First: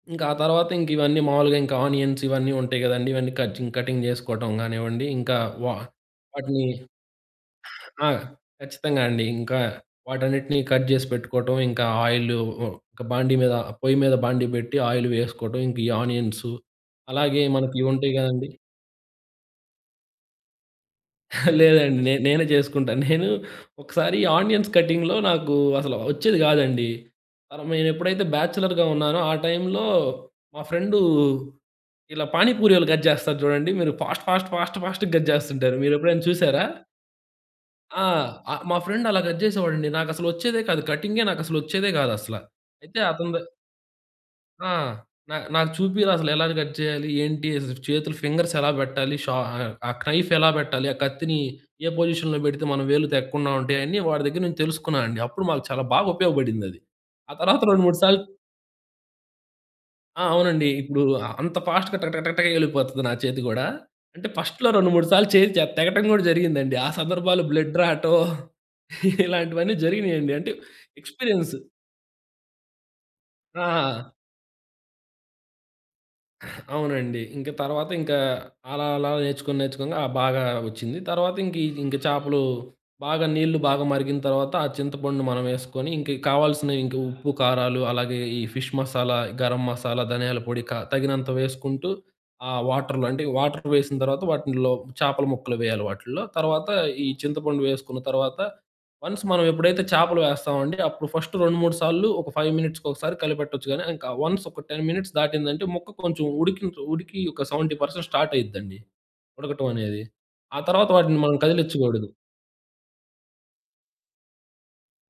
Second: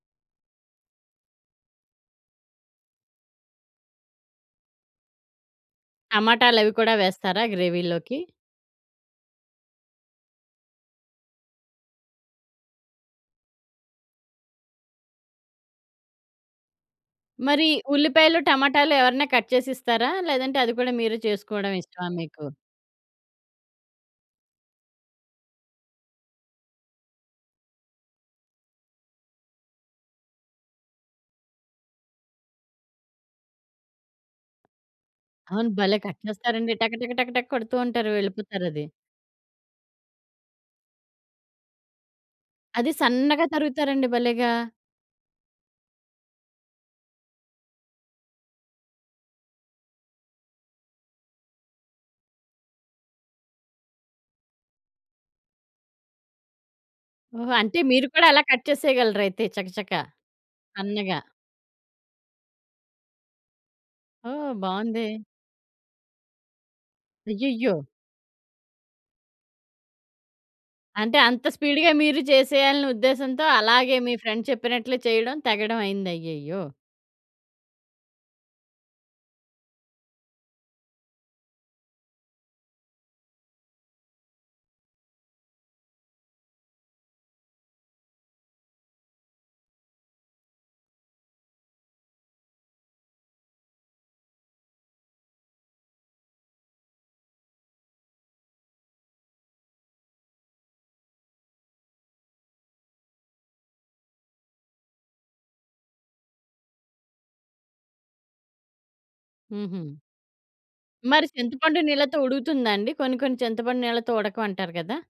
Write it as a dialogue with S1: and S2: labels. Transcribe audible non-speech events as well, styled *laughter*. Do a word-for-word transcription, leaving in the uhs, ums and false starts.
S1: ఇంకా ఆ తర్వాత ఇంకివన్నీ మావులుగా ఇంకా ఆనియన్స్ ఇవన్నీ ఉంటాయి కదండీ. ఇవన్నీ కజింగ్ కటింగ్ చేసుకోవటం కానివ్వండి, ఇంకా వా వాటిని
S2: టమాటాలవి కూడా వేస్తారా
S1: ఆ!
S2: గ్రేవీలోకి?
S1: ఖచ్చితంగా అండి. ఇంకా వాటన్నిటిని కట్ చేసి పెట్టుకోవటం ఇంకా ఆయిలు ఉ బాండీ మీద పొయ్యి మీద బాండీ పెట్టి ఆయిల్ వేసుకోటం ఇంకా ఈ ఆనియన్సు, అలాగే
S2: మరి
S1: మనకి ఇవుంటాయి
S2: ఉల్లిపాయలు,
S1: కదండీ!
S2: టమాటాలు ఎవరన్నా కట్ చేసిస్తారా? లేదంటే అది కూడా మీరే
S1: *chuckles*
S2: చేసుకోవడం
S1: లేదండి.
S2: ఇష్టమా
S1: నే నేనే
S2: మీకు?
S1: చేసుకుంటా. నేను ఒకసారి ఆనియన్స్ కటింగ్‌‌లో నాకు అసల ఒచ్చేది కాదండి. పరమేనేనెప్పుడైతే బ్యాచలర్‌గా ఉన్నానో ఆ టైంలో మా ఫ్రెండు ఇలా పానీపూరీయోళ్ళు కట్ చేస్తారు చూడండి మీరు. ఫాస్ట్, ఫాస్ట్, ఫాస్ట్, ఫాస్ట్‌గా కట్
S2: అవును.
S1: చేస్తుంటారు
S2: భలే కట్
S1: మీరెప్పుడైనా చూసారా?
S2: చేస్తారండి. టక టక టక టక కొడుతూ
S1: ఆ!
S2: ఉంటారు.
S1: ఆ మా
S2: వెళ్ళిపోతారది.
S1: ఫ్రెండ్ అలా కట్ చేసేవాడండి. నాకసలొచ్చేదే కాదు కటింగే నాకసలొచ్చేదే కాదసల.
S2: అది
S1: అయితే అతని ద
S2: సన్నగా తరుగుతారండి భలేగా!
S1: ఆ! నా నాకు చూపిరా అసలు ఎలా కట్ చేయాలి ఏంటి, అజ్ చేతులు, ఫింగర్స్ ఎలా పెట్టాలి. షా ఆహ్, ఆ క్రెఫ్ ఎలా పెట్టాలి. ఆ కత్తిని ఏ పొజిషన్‌లో పెడితే మనం వేలు తెగ్గకుండా ఉంటాయి అయన్ని వాడి దగ్గర నుంచి తెలుసుకున్నానండి. అప్పుడు మాకు చాలా బాగా ఉపయోగపడిందది. ఆ
S2: ఓహో!
S1: తర్వాత
S2: అంటే
S1: రెండు, మూడు
S2: మీరు
S1: సార్లు
S2: కూడా అలా కట్ చేసేయగలరైతే చక చక.
S1: ఆ! అవునండి. ఇప్పుడు
S2: సన్నగా.
S1: అ అంత ఫాస్ట్‌గా టక టక టక టక ఎళ్ళిపోతది నా చేతి కూడా. అంటే
S2: ఓహ్!
S1: ఫస్ట్‌లో రెండు
S2: బావుందే!
S1: మూడు సార్లు చేయి చే తెగటం కూడా జరిగిందండి. ఆ సందర్భాలు
S2: అయ్యయ్యో!
S1: బ్లడ్ రాటం. *chuckles* ఇలాంటివన్నీ జరిగినాయండి. అంటే
S2: అంటే అంత
S1: ఎక్స్పీరియన్సు.
S2: స్పీడ్‌గా మీరు చేసేయాలినే ఉద్దేశంతో అలాగే
S1: ఆ!
S2: మీ ఫ్రెండ్ చెప్పినట్లు చేయడం తెగడం అయింది. అయ్యయ్యో!
S1: అవునండి. ఇంక తర్వాత ఇంకా అలా, అలా నేర్చుకొని నేర్చుకొంగ ఆ బాగా ఒచ్చింది తర్వాత. ఇంకీ ఇంక చేపలు బాగా నీళ్ళు బాగా మరిగిన తర్వాత ఆ చింతపండు మనం ఏసుకొని ఇంకా కావాల్సిన ఇంకా ఉప్పు కారాలు అలాగే ఈ ఫిష్ మసాలా, గరం మసాలా, ధనియాల పొడి క తగినంత వేసుకుంటూ ఆ వాటర్‌లో. అంటే వాటర్ వేసిన తర్వాత వాటిన్‌లో చేపల ముక్కలు వేయాలి వాటిల్లో. తర్వాత, ఈ చింతపండు వేసుకున్న తర్వాత, వన్స్ మనం ఎప్పుడైతే చేపలు వేస్తామండి అప్పుడు ఫస్ట్ రెండు మూడు సార్లు ఒక ఫైవ్ మినిట్స్‌కొసారి కలిపెట్టొచ్చు గానీ ఇంకా వన్స్ ఒక టెన్ మినిట్స్ దాటిందంటే ముక్క కొంచెం ఉడికి, ఉడికి ఒక సెవెంటీ పర్సెంట్ స్టార్ట్ అయిద్దండి. ఉడకటం
S2: హుహు.
S1: అనేది. ఆ తర్వాత వాటిని
S2: మరి
S1: మనం
S2: చింతపండు
S1: కదిలిచ్చకూడదు.
S2: నీళ్ళతో ఉడుకుతుందా అండి? కొన్ని కొన్ని చింతపండు నీళ్ళతో ఉడకవంటారు కదా?